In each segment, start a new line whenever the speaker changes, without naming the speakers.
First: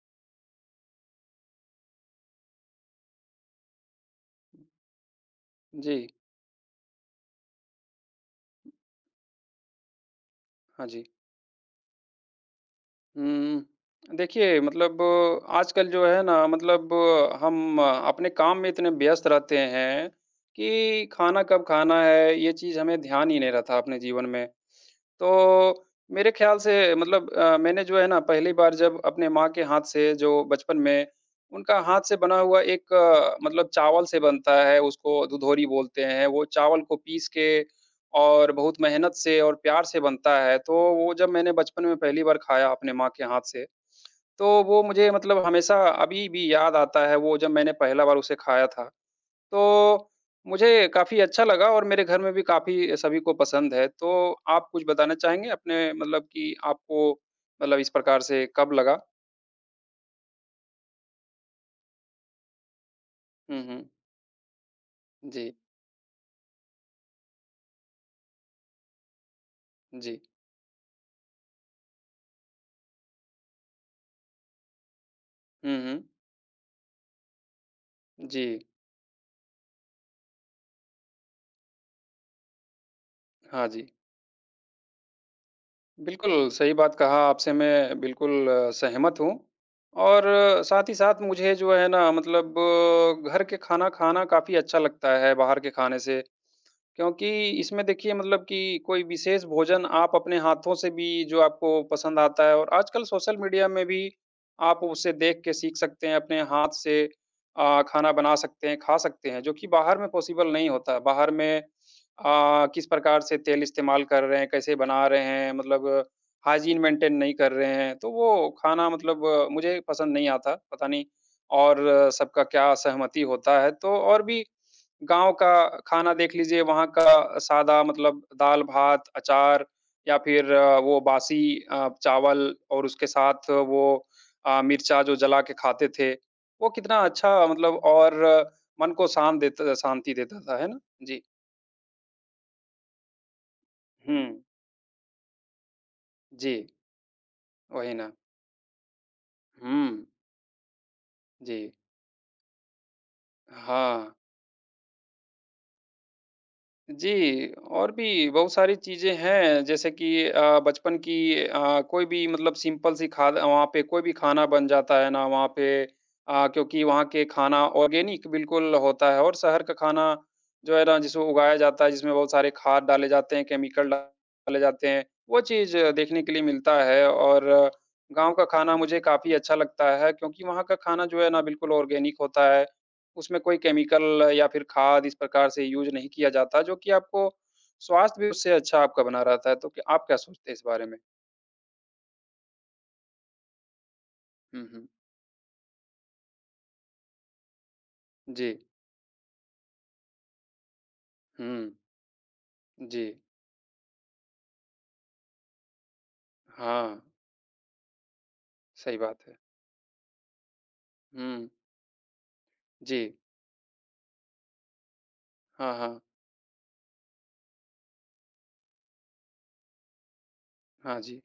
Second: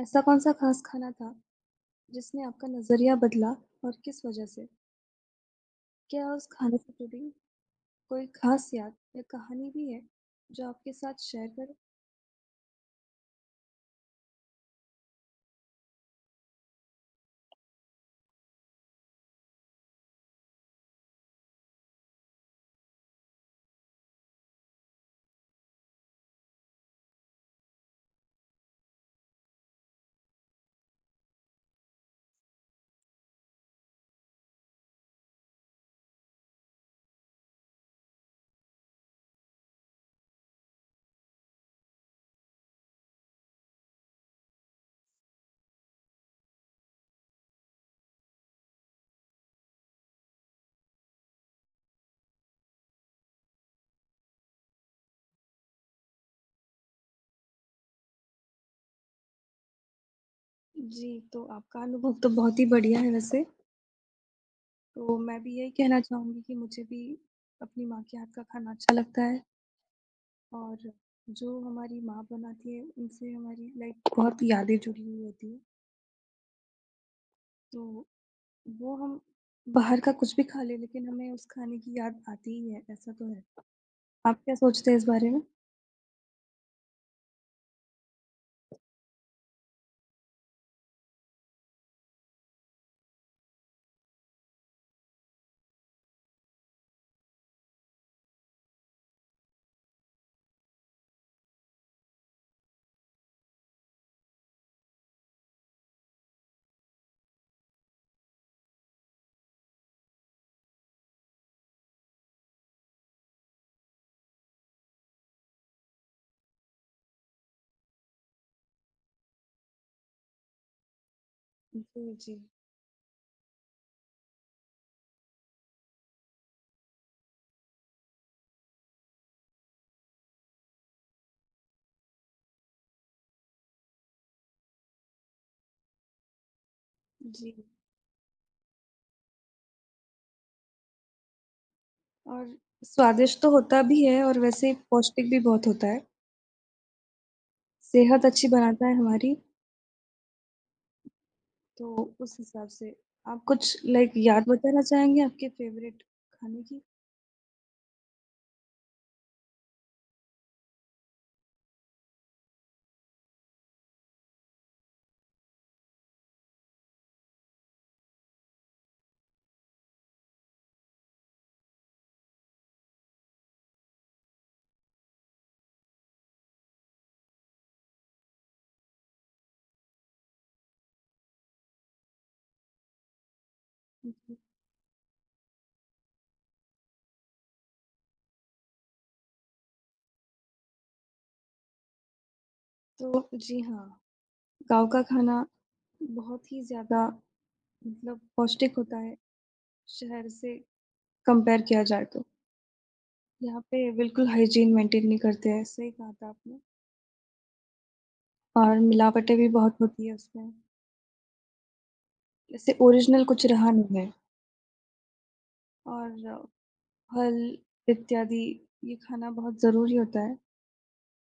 ऐसा कौन-सा खास खाना था, जिसने आपका नज़रिया बदला और किस वजह से?
जी,
क्या उस खाने से जुड़ी कोई खास याद या कहानी भी है, जो
हाँ
आपके
जी।
साथ शेयर करें?
हुँ, देखिए मतलब आजकल जो है ना मतलब हम अपने काम में इतने व्यस्त रहते हैं कि खाना कब खाना है, ये चीज़ हमें ध्यान ही नहीं रहता अपने जीवन में। तो मेरे ख़्याल से मतलब मैंने जो है ना पहली बार जब अपने माँ के हाथ से जो बचपन में उनका हाथ से बना हुआ एक मतलब चावल से बनता है, उसको दुधोरी बोलते हैं। वो चावल को पीस के और बहुत मेहनत से और प्यार से बनता है, तो वो जब मैंने बचपन में पहली बार खाया अपने माँ के हाथ से, तो वो मुझे मतलब हमेशा अभी भी याद आता है वो जब मैंने पहला बार उसे खाया था। तो मुझे काफ़ी अच्छा लगा और मेरे घर में भी काफ़ी सभी को पसंद है। तो आप कुछ बताना चाहेंगे अपने मतलब कि आपको मतलब इस प्रकार से कब लगा?
जी, तो आपका अनुभव तो बहुत ही बढ़िया है वैसे,
हुँ, हुँ।
तो मैं भी
जी,
यही कहना चाहूँगी कि मुझे भी अपनी माँ के हाथ का खाना अच्छा लगता है
जी।
और जो हमारी माँ बनाती है, उनसे हमारी लाइक बहुत यादें जुड़ी हुई होती हैं,
हुँ, हुँ।
तो
जी।
वो हम बाहर का कुछ भी खा लें, लेकिन हमें उस खाने की याद आती ही है, ऐसा तो है।
हाँ जी।
आप क्या सोचते हैं इस बारे में?
बिल्कुल, सही बात कहा आपसे मैं बिल्कुल सहमत हूँ और साथ ही साथ मुझे जो है ना मतलब घर के खाना खाना काफ़ी अच्छा लगता है बाहर के खाने से। क्योंकि इसमें देखिए मतलब कि कोई विशेष भोजन आप अपने हाथों से भी जो आपको पसंद आता है और आजकल सोशल मीडिया में भी आप उसे देख के सीख सकते हैं, अपने हाथ से खाना बना सकते हैं, खा सकते हैं, जो कि बाहर में पॉसिबल नहीं होता। है। बाहर में किस प्रकार से तेल इस्तेमाल कर रहे हैं, कैसे बना रहे हैं, मतलब हाइजीन मेंटेन नहीं कर रहे हैं, तो वो खाना मतलब मुझे पसंद नहीं आता, पता नहीं और
जी, जी।
सबका क्या सहमति होता है। तो और भी गाँव का खाना देख लीजिए, वहाँ का सादा मतलब दाल-भात, अचार या फिर वो बासी चावल और उसके साथ वो मिर्चा जो जला के खाते थे, वो कितना अच्छा
जी,
मतलब और मन को शांत देता शांति देता था, है ना? जी।
और स्वादिष्ट तो होता भी
हुँ,
है और वैसे ही पौष्टिक भी बहुत होता है।
जी, वही ना।
सेहत अच्छी बनाता है हमारी,
हुँ, जी।
तो उस हिसाब से आप कुछ
हाँ।
लाइक याद बताना चाहेंगे आपके फ़ेवरेट खाने की?
जी, और भी बहुत सारी चीज़ें हैं जैसे कि बचपन की कोई भी मतलब सिंपल सी खाद वहाँ पे कोई भी खाना बन जाता है ना वहाँ पे क्योंकि वहाँ के खाना ऑर्गेनिक बिल्कुल होता है और शहर का खाना जो है ना जिसको उगाया जाता है जिसमें बहुत सारे खाद डाले जाते हैं, केमिकल डाले जाते हैं, वो चीज़ देखने के लिए मिलता है और गाँव का खाना मुझे काफ़ी अच्छा लगता है क्योंकि वहाँ का खाना जो है ना बिल्कुल ऑर्गेनिक होता है। उसमें कोई केमिकल
जी।
या फिर खाद इस प्रकार से यूज़ नहीं किया जाता, जो कि आपको स्वास्थ्य भी उससे अच्छा आपका बना रहता है, तो क्या आप क्या सोचते हैं इस बारे में?
तो जी हाँ,
हुँ, हुँ।
गाँव का खाना बहुत ही ज़्यादा मतलब
जी।
पौष्टिक होता है, शहर से कंपेयर
हुँ,
किया जाए तो।
जी।
यहाँ पे बिल्कुल हाइजीन मेंटेन नहीं करते हैं, सही कहा था आपने
हाँ,
और
सही बात है।
मिलावटें भी बहुत होती है उसमें।
हुँ,
इससे
जी।
ओरिजिनल कुछ रहा नहीं है
हाँ, हाँ।
और फल इत्यादि ये खाना बहुत ज़रूरी होता है।
हाँ जी।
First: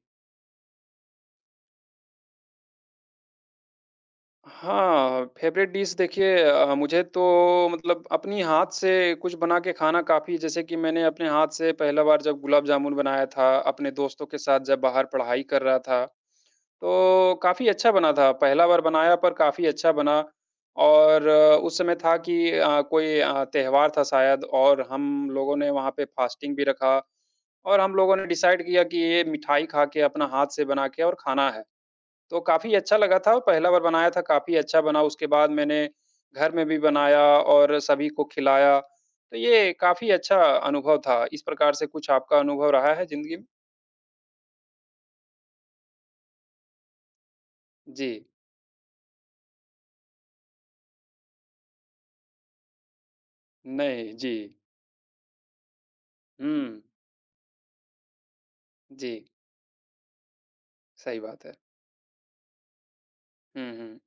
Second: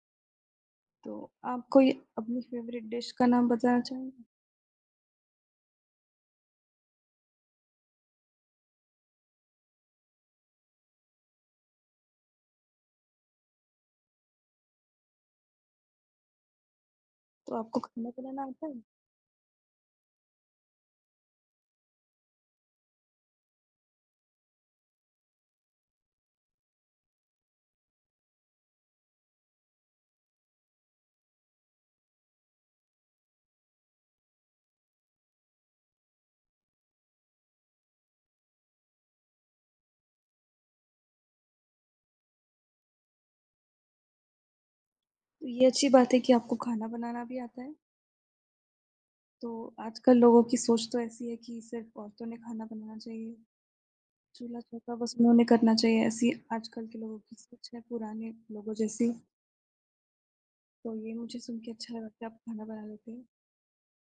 तो आप कोई अपनी फ़ेवरेट डिश का नाम बताना चाहेंगे?
हाँ, फेवरेट डिश देखिए मुझे तो मतलब अपनी हाथ से कुछ बना के खाना काफ़ी जैसे कि मैंने अपने हाथ से पहला बार जब गुलाब जामुन बनाया था, अपने दोस्तों के साथ जब बाहर पढ़ाई कर रहा था, तो
तो
काफ़ी
आपको
अच्छा
खाना
बना था।
बनाना आता
पहला
है?
बार बनाया पर काफ़ी अच्छा बना और उस समय था कि कोई त्योहार था शायद और हम लोगों ने वहाँ पे फास्टिंग भी रखा और हम लोगों ने डिसाइड किया कि ये मिठाई खा के अपना हाथ से बना के और खाना है। तो काफ़ी अच्छा लगा था और पहला बार बनाया था, काफ़ी अच्छा बना। उसके बाद मैंने घर में भी बनाया और सभी को खिलाया। तो ये काफ़ी अच्छा अनुभव था। इस प्रकार से कुछ आपका अनुभव रहा है ज़िंदगी में?
तो ये अच्छी बात है कि आपको खाना बनाना भी आता है।
जी।
तो आजकल लोगों की सोच तो ऐसी है कि सिर्फ़ औरतों ने खाना बनाना चाहिए,
नहीं, जी।
चूल्हा-चौका बस उन्हों ने करना चाहिए, ऐसी
हुँ।
आजकल के लोगों की सोच है, पुराने लोगों
जी,
जैसी। तो ये
सही
मुझे
बात है।
सुन के अच्छा लगा कि आप खाना बना लेते हैं।
हुँ, हुँ।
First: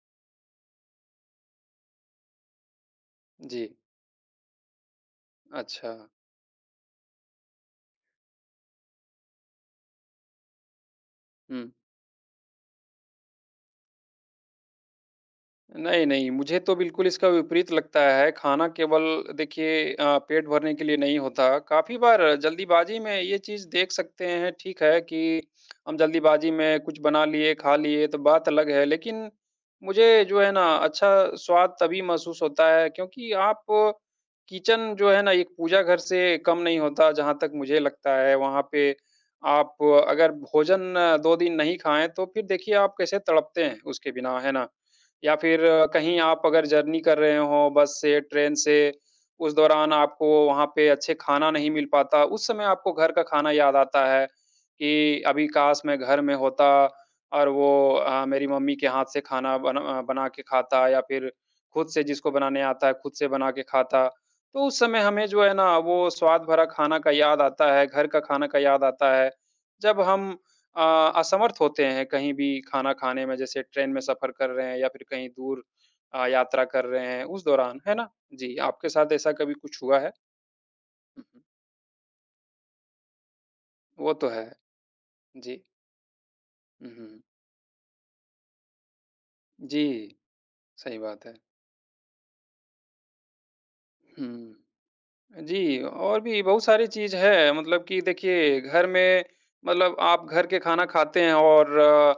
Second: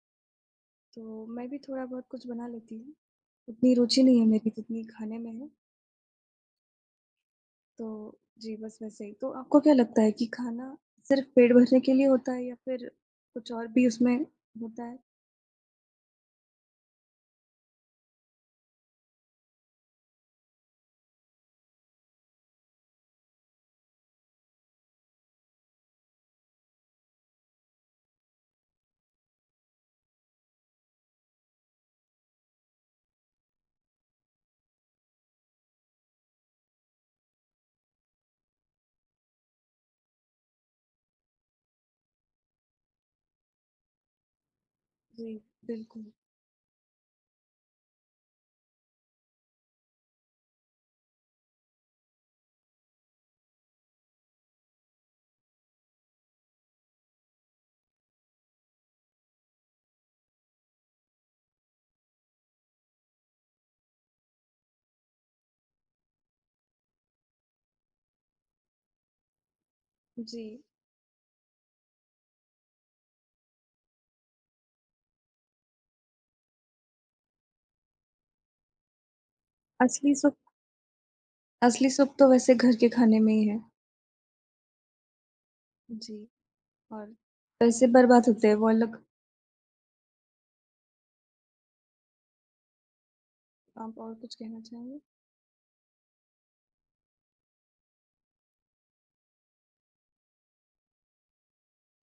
तो मैं भी थोड़ा बहुत कुछ बना लेती हूँ।
जी,
उतनी रुचि नहीं है मेरी जितनी खाने में है,
अच्छा।
तो जी, बस वैसे ही। तो आपको क्या लगता है कि खाना सिर्फ़ पेट
हुँ।
भरने के लिए होता है या फिर कुछ और भी उसमें होता है?
नहीं, नहीं, मुझे तो बिल्कुल इसका विपरीत लगता है। खाना केवल देखिए पेट भरने के लिए नहीं होता। काफ़ी बार जल्दीबाज़ी में ये चीज़ देख सकते हैं, ठीक है कि हम जल्दीबाज़ी में कुछ बना लिए, खा लिए तो बात अलग है। लेकिन मुझे जो है ना अच्छा स्वाद तभी महसूस होता है क्योंकि आप किचन जो है ना एक पूजा घर से कम नहीं होता जहाँ तक मुझे लगता है। वहाँ पे आप अगर भोजन 2 दिन नहीं खाएँ तो फिर देखिए आप कैसे तड़पते हैं उसके बिना, है ना?
जी,
या फिर
बिल्कुल।
कहीं आप अगर जर्नी कर रहे हो बस से, ट्रेन से, उस दौरान आपको वहाँ पे अच्छे खाना नहीं मिल पाता, उस समय आपको घर का खाना याद आता है कि अभी काश मैं घर में होता और वो मेरी मम्मी के हाथ से खाना बना बना के खाता या फिर खुद से जिसको बनाने आता है, खुद से बना के खाता। तो उस समय हमें जो है ना, वो स्वाद भरा खाना का याद आता है, घर का खाना का याद आता है। जब हम
जी,
अ, असमर्थ होते हैं कहीं भी खाना खाने में जैसे ट्रेन में सफ़र कर रहे हैं या फिर कहीं दूर यात्रा कर रहे हैं उस दौरान, है ना? जी, आपके साथ ऐसा कभी कुछ हुआ है?
असली सुख
हुँ, हुँ।
असली सुख तो वैसे घर के खाने में ही है।
वो तो है। जी।
जी,
हुँ,
और
हुँ।
पैसे बर्बाद होते हैं वो अलग।
जी, सही बात है।
आप और कुछ कहना
हुँ।
चाहेंगे?
जी, और भी बहुत सारी चीज़ है मतलब कि देखिए घर में मतलब आप घर के खाना खाते हैं और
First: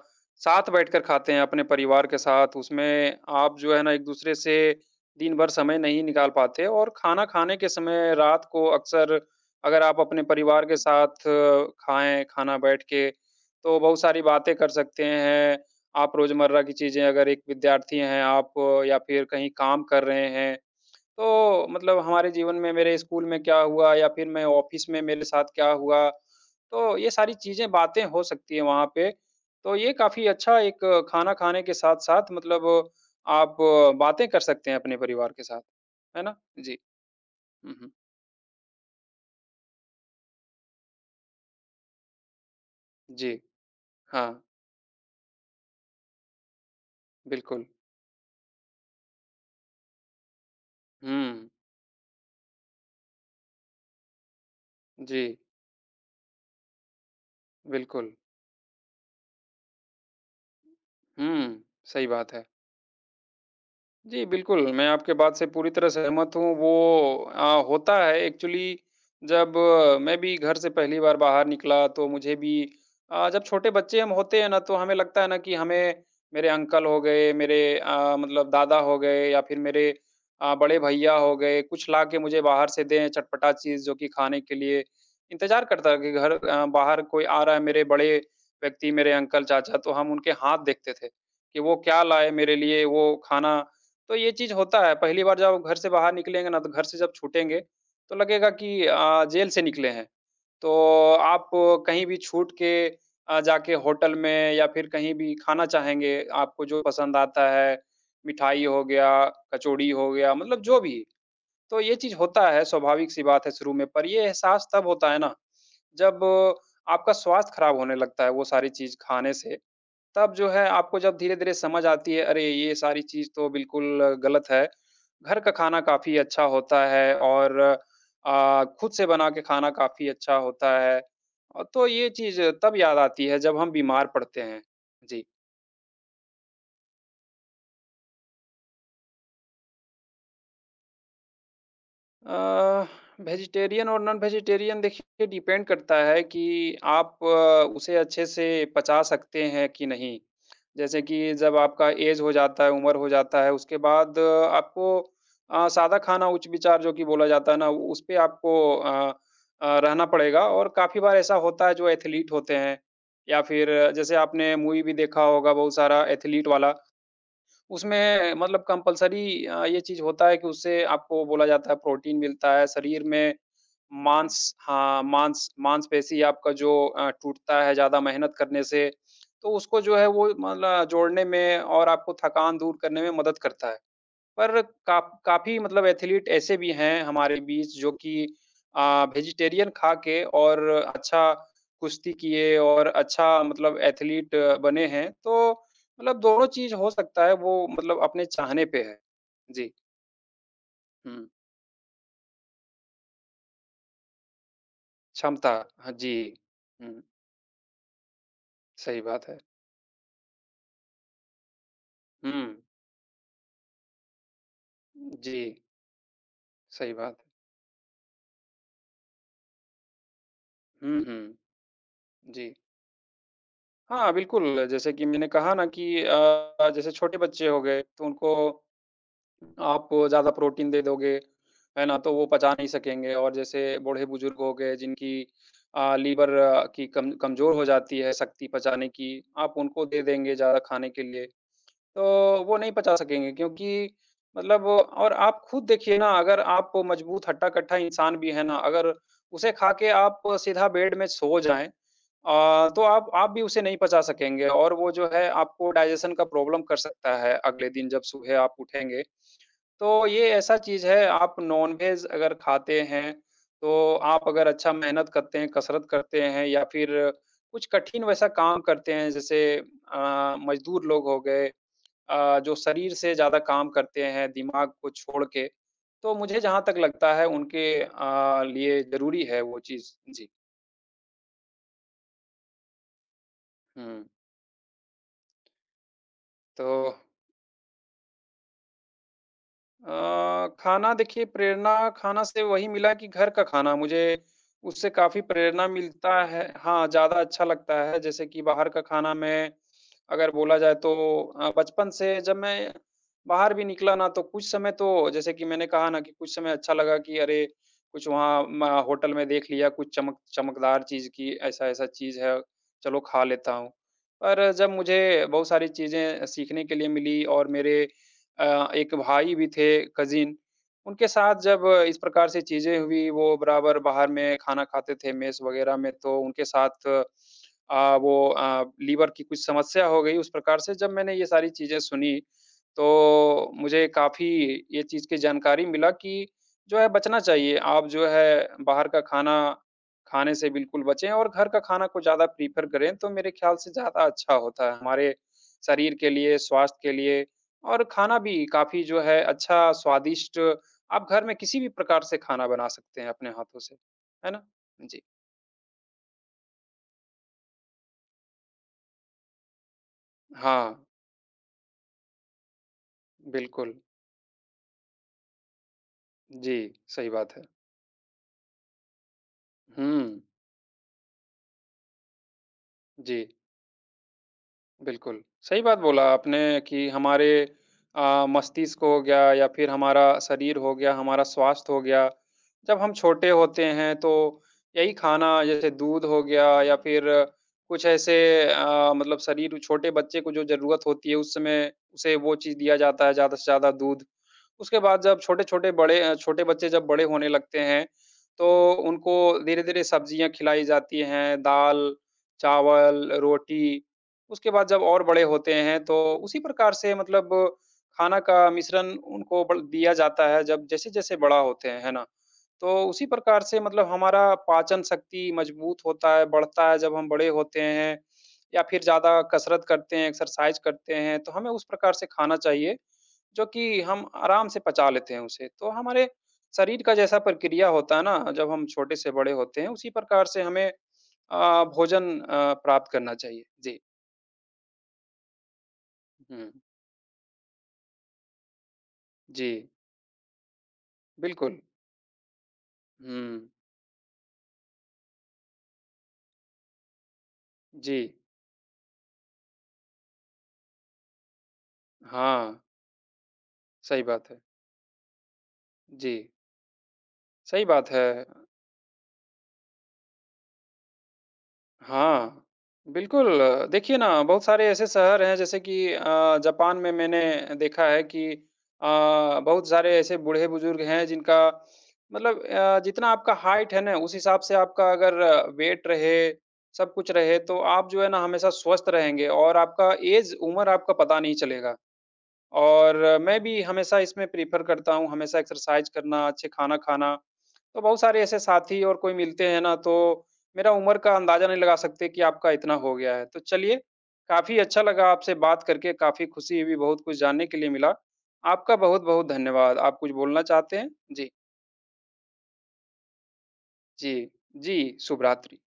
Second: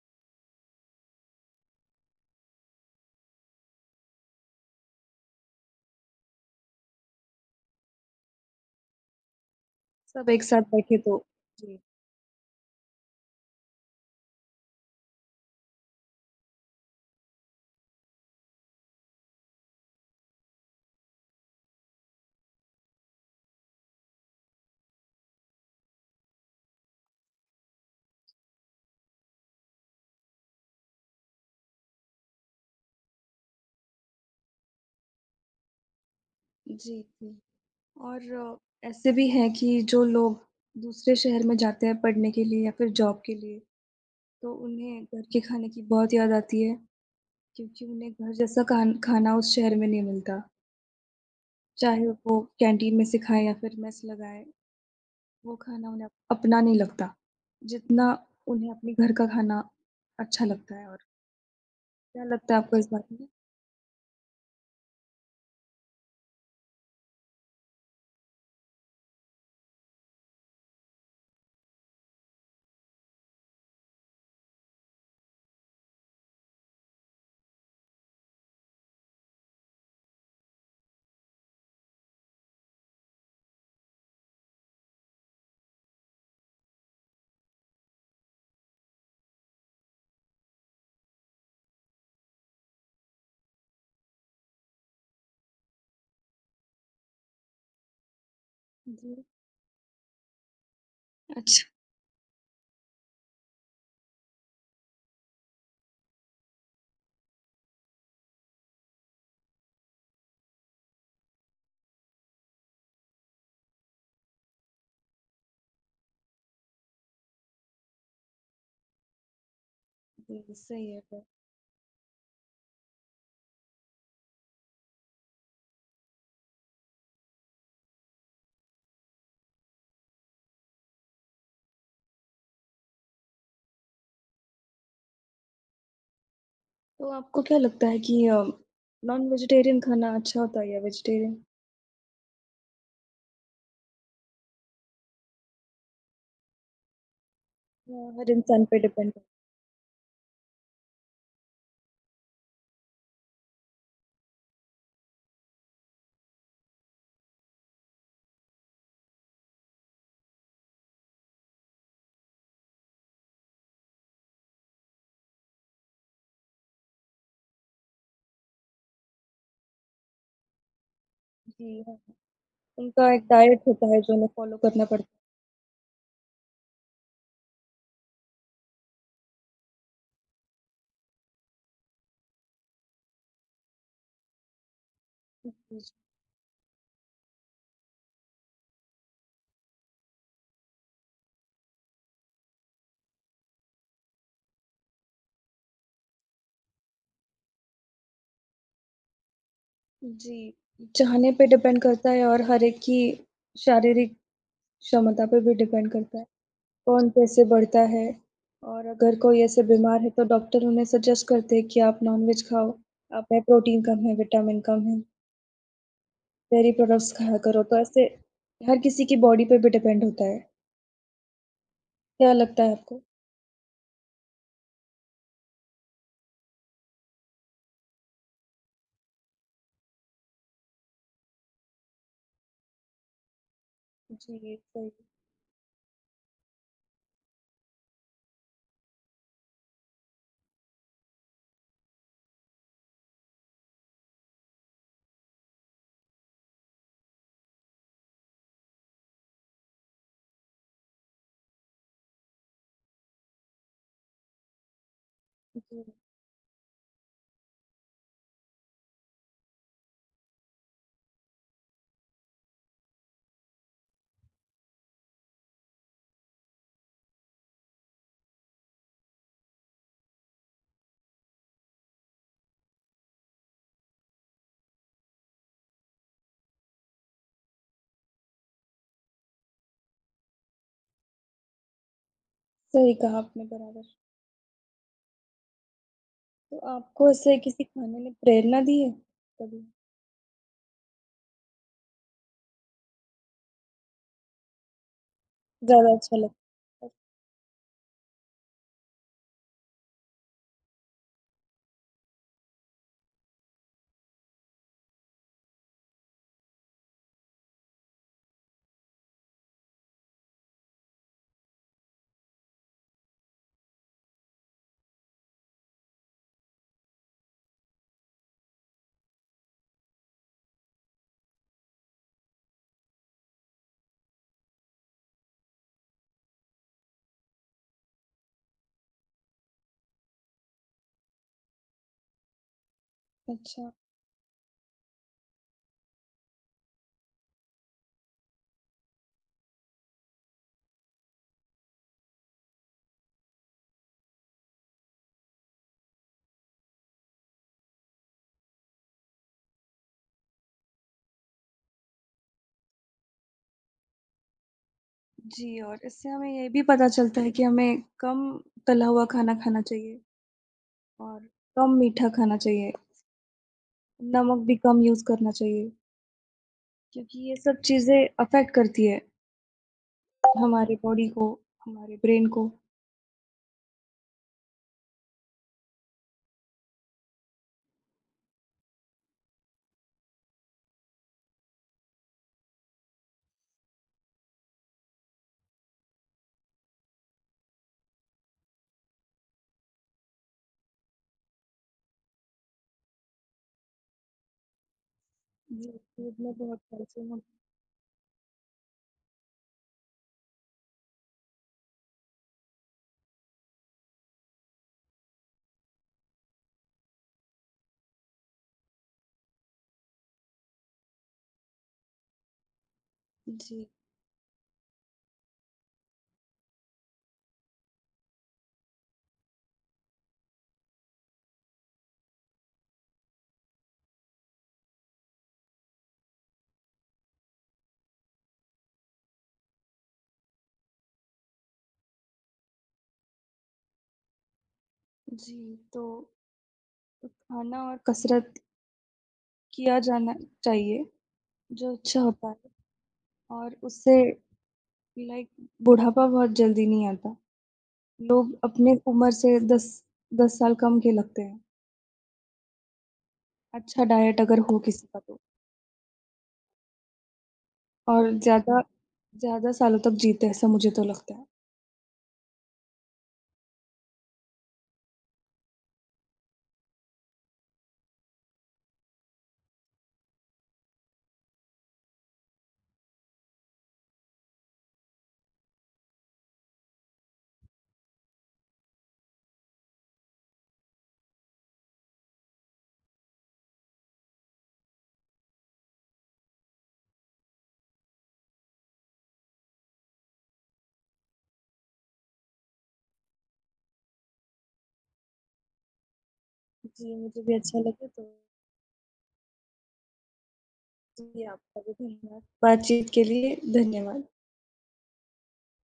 साथ बैठकर खाते हैं अपने परिवार के साथ, उसमें आप जो है ना एक-दूसरे से दिन भर समय नहीं निकाल पाते और खाना खाने के समय रात को अक्सर अगर आप अपने
सब एक साथ
परिवार के
बैठे तो
साथ
जी।
खाएँ खाना बैठ के, तो बहुत सारी बातें कर सकते हैं। आप रोज़मर्रा की चीज़ें अगर एक विद्यार्थी हैं आप या फिर कहीं काम कर रहे हैं तो मतलब हमारे जीवन में मेरे स्कूल में क्या हुआ या फिर मैं ऑफिस में मेरे साथ क्या हुआ, तो ये सारी चीज़ें बातें हो सकती हैं वहाँ पे। तो ये काफ़ी अच्छा एक खाना खाने के साथ-साथ मतलब आप बातें कर सकते हैं अपने परिवार के साथ, है ना? जी।
जी, जी।
हुँ, हुँ।
और ऐसे भी हैं कि जो लोग दूसरे शहर में जाते हैं पढ़ने के लिए या फिर जॉब
जी।
के लिए,
हाँ,
तो उन्हें घर के खाने की बहुत याद आती है,
बिल्कुल।
क्योंकि उन्हें घर जैसा कान खाना उस शहर में नहीं मिलता।
हुँ।
चाहे वो कैंटीन में से खाएँ या फिर मेस लगाएँ,
जी,
वो खाना उन्हें अपना नहीं लगता, जितना
बिल्कुल।
उन्हें अपने घर का खाना अच्छा लगता है और
हुँ, सही
क्या
बात है।
लगता है आपको इस बारे में?
जी, बिल्कुल, मैं आपके बात से पूरी तरह सहमत हूँ। वो होता है एक्चुअली जब मैं भी घर से पहली बार बाहर निकला तो मुझे भी जब छोटे बच्चे हम होते हैं ना तो हमें लगता है ना कि हमें मेरे अंकल हो गए, मेरे मतलब दादा हो गए या फिर मेरे बड़े भैया हो गए, कुछ ला के मुझे बाहर से दें चटपटा चीज़ जो कि खाने के लिए इंतज़ार करता है कि घर बाहर कोई आ रहा है, मेरे बड़े व्यक्ति, मेरे अंकल, चाचा तो हम उनके हाथ देखते थे कि वो क्या लाए मेरे लिए, वो खाना तो ये चीज़ होता है, पहली बार जब घर से बाहर निकलेंगे ना, तो घर से जब छूटेंगे, तो लगेगा कि
जी।
जेल से निकले हैं। तो आप
अच्छा,
कहीं भी छूट के जाके होटल में या फिर कहीं भी खाना चाहेंगे, आपको जो पसंद आता है, मिठाई हो गया, कचौड़ी हो गया, मतलब जो भी। तो ये चीज़ होता है, स्वाभाविक-सी बात है शुरू में, पर ये एहसास तब होता है ना, जब आपका स्वास्थ्य खराब होने लगता है वो सारी चीज़ खाने से। तब जो
जी,
है
सही
आपको
है
जब
फिर।
धीरे-धीरे समझ आती है, अरे! ये सारी चीज़ तो बिल्कुल गलत है। घर का खाना काफ़ी अच्छा होता है और खुद से बना के खाना काफ़ी अच्छा होता है। तो ये चीज़ तब याद आती है जब हम बीमार पड़ते हैं। जी।
तो आपको क्या लगता है कि नॉन वेजिटेरियन खाना अच्छा होता है या वेजिटेरियन?
अ, वेजिटेरियन और नॉन वेजिटेरियन देखिए डिपेंड करता है कि आप
अ,
उसे अच्छे
हर
से
इंसान पे
पचा
डिपेंड करता है।
सकते हैं कि नहीं। जैसे कि जब आपका ऐज हो जाता है, उम्र हो जाता है, उसके बाद आपको सादा खाना उच्च विचार जो कि बोला जाता है ना, उस पे आपको रहना पड़ेगा और काफ़ी बार ऐसा होता है जो एथलीट होते हैं या फिर जैसे आपने मूवी भी देखा होगा बहुत सारा एथलीट वाला उसमें मतलब कंपल्सरी ये चीज़ होता है कि उससे आपको बोला जाता है
जी, हाँ।
प्रोटीन मिलता है, शरीर
उनका एक
में
डाइट होता है जो उन्हें
मांस
फ़ॉलो करना
हाँ,
पड़ता
मांस मांसपेशी आपका जो टूटता है ज़्यादा मेहनत करने से, तो उसको जो है वो मतलब जोड़ने में और आपको थकान दूर करने में मदद करता है। पर
है।
काफ़ी मतलब
जी।
एथलीट ऐसे भी हैं हमारे बीच जो कि वेजिटेरियन खा के और अच्छा कुश्ती किए और अच्छा मतलब एथलीट बने हैं। तो मतलब दोनों चीज़ हो सकता है, वो मतलब अपने चाहने पे है। जी,
जी,
हुँ,
चाहने पे डिपेंड करता है और हर एक की शारीरिक क्षमता पे
क्षमता
भी डिपेंड
हाँ जी,
करता है।
हुँ,
कौन कैसे बढ़ता है और
सही
अगर
बात है।
कोई ऐसे बीमार है तो डॉक्टर उन्हें सजेस्ट करते हैं कि आप
हुँ,
नॉन-वेज खाओ, आप में प्रोटीन कम है, विटामिन कम है,
जी,
डेयरी
सही
प्रोडक्ट्स
बात
खाया करो, तो ऐसे हर किसी की बॉडी पे भी डिपेंड होता है।
है। हुँ, हुँ,
क्या
जी।
लगता है आपको?
हाँ, बिल्कुल, जैसे कि मैंने कहा ना कि जैसे छोटे बच्चे हो गए, तो उनको आप ज़्यादा प्रोटीन दे दोगे, है ना? तो वो पचा नहीं सकेंगे और जैसे बूढ़े-बुजुर्ग
जी,
हो गए
सही
जिनकी लीवर की कम कमज़ोर हो जाती है शक्ति पचाने की। आप उनको दे देंगे ज़्यादा खाने के लिए, तो वो नहीं पचा सकेंगे क्योंकि मतलब और आप खुद देखिए ना, अगर आप मज़बूत हट्टा-कट्टा इंसान भी है ना, अगर उसे खा के आप सीधा बेड में सो जाएँ, तो आप भी उसे नहीं पचा सकेंगे और वो जो है आपको
जी,
डाइजेशन का प्रॉब्लम कर सकता है अगले दिन जब सुबह आप उठेंगे। तो ये ऐसा चीज़ है, आप नॉन-वेज अगर खाते हैं, तो आप अगर अच्छा मेहनत करते हैं, कसरत करते हैं या फिर कुछ कठिन वैसा काम करते हैं, जैसे मज़दूर लोग हो गए, जो शरीर से ज़्यादा काम करते हैं, दिमाग को छोड़ के, तो मुझे जहाँ तक लगता है उनके लिए ज़रूरी है वो चीज़। जी।
सही कहा आपने बराबर।
हुँ,
तो
तो
आपको ऐसे किसी खाने ने प्रेरणा दी है कभी?
खाना देखिए, प्रेरणा खाना से वही मिला कि घर का खाना मुझे उससे काफ़ी प्रेरणा
ज़्यादा
मिलता
अच्छा लग
है। हाँ, ज़्यादा अच्छा लगता है, जैसे कि बाहर का खाना मैं अगर बोला जाए तो बचपन से जब मैं बाहर भी निकला ना, तो कुछ समय तो, जैसे कि मैंने कहा ना कि कुछ समय अच्छा लगा कि अरे! कुछ वहाँ म होटल में देख लिया, कुछ चमकदार चीज़ की ऐसा-ऐसा चीज़ है, चलो खा लेता हूँ। पर जब मुझे बहुत सारी चीज़ें सीखने के लिए मिली और मेरे एक भाई भी थे, कज़िन, उनके साथ जब इस प्रकार से चीज़ें हुई, वो बराबर बाहर में खाना खाते थे, मेस वग़ैरह में, तो उनके साथ लीवर की कुछ समस्या हो गई। उस प्रकार से जब मैंने ये सारी चीज़ें सुनी, तो
अच्छा।
मुझे काफ़ी ये चीज़ की जानकारी मिला कि जो है बचना चाहिए। आप जो है बाहर का खाना खाने से बिल्कुल बचें और घर का खाना को ज़्यादा प्रेफ़र करें, तो मेरे ख़्याल से ज़्यादा अच्छा होता है हमारे शरीर के लिए, स्वास्थ्य के लिए और खाना भी काफ़ी जो है अच्छा, स्वादिष्ट। आप घर में किसी भी प्रकार से खाना बना सकते हैं अपने हाथों से, है ना? जी।
जी और इससे हमें ये भी पता चलता है कि हमें कम तला हुआ खाना खाना चाहिए
हाँ,
और कम मीठा खाना चाहिए,
बिल्कुल।
नमक भी कम यूज़ करना चाहिए,
जी, सही
क्योंकि
बात
ये
है।
सब चीज़ें अफ़ेक्ट करती है
हुँ,
हमारे बॉडी को, हमारे ब्रेन को।
जी। बिल्कुल, सही बात बोला आपने कि हमारे मस्तिष्क हो गया या फिर हमारा शरीर हो गया, हमारा स्वास्थ्य हो गया, जब हम छोटे होते हैं तो यही खाना, जैसे दूध हो गया या फिर कुछ ऐसे मतलब शरीर, छोटे बच्चे को जो ज़रूरत होती है उस समय उसे वो चीज़ दिया जाता है, ज़्यादा से ज़्यादा दूध। उसके बाद जब
जी, दूध में
छोटे
बहुत
बच्चे जब बड़े
कैल्शियम हो
होने लगते हैं, तो उनको धीरे-धीरे सब्जियाँ खिलाई जाती हैं, दाल, चावल, रोटी। उसके बाद जब और बड़े होते हैं तो उसी प्रकार से मतलब खाना का मिश्रण उनको बल दिया जाता है, जब जैसे-जैसे बड़ा होते हैं, है ना? तो उसी प्रकार से
जी,
मतलब हमारा पाचन शक्ति मजबूत होता है, बढ़ता है जब हम बड़े होते हैं या फिर ज़्यादा कसरत करते हैं, एक्सरसाइज़ करते हैं, तो हमें उस प्रकार से खाना चाहिए, जो कि हम आराम से पचा लेते हैं उसे। तो हमारे शरीर का जैसा प्रक्रिया होता है ना, जब हम छोटे से बड़े होते हैं, उसी प्रकार से हमें भोजन प्राप्त करना चाहिए। जी।
जी, तो
हुँ।
खाना और कसरत
जी,
किया जाना चाहिए,
बिल्कुल।
जो अच्छा होता है
हुँ,
और उससे लाइक बुढ़ापा बहुत जल्दी नहीं आता।
जी।
लोग अपने उम्र से 10 साल कम के लगते हैं।
हाँ,
अच्छा
सही
डाइट
बात
अगर
है।
हो किसी का तो
जी, सही बात है।
और ज़्यादा ज़्यादा सालों तक जीते ऐसा मुझे तो लगता है।
हाँ, बिल्कुल, देखिए ना, बहुत सारे ऐसे शहर हैं, जैसे कि जापान में मैंने देखा है कि अ, बहुत सारे ऐसे बूढ़े-बुजुर्ग हैं जिनका मतलब जितना आपका हाइट है ना, उस हिसाब से आपका अगर वेट रहे, सब कुछ रहे, तो आप जो है ना हमेशा स्वस्थ रहेंगे और आपका ऐज उम्र आपका पता नहीं चलेगा। और मैं भी हमेशा इसमें प्रेफ़र करता हूँ, हमेशा एक्सरसाइज़ करना, अच्छे खाना खाना। तो बहुत सारे ऐसे साथी और कोई मिलते हैं ना, तो मेरा उम्र का अंदाज़ा नहीं लगा सकते कि आपका इतना हो गया है। तो चलिए, काफ़ी अच्छा लगा आपसे बात करके, काफ़ी खुशी हुई,
जी,
बहुत कुछ
मुझे भी
जानने के
अच्छा
लिए
लगा
मिला।
तो
आपका बहुत-बहुत धन्यवाद। आप कुछ बोलना चाहते हैं?
जी,
जी,
आपका भी धन्यवाद। बातचीत के लिए धन्यवाद।
जी। जी, शुभ रात्रि।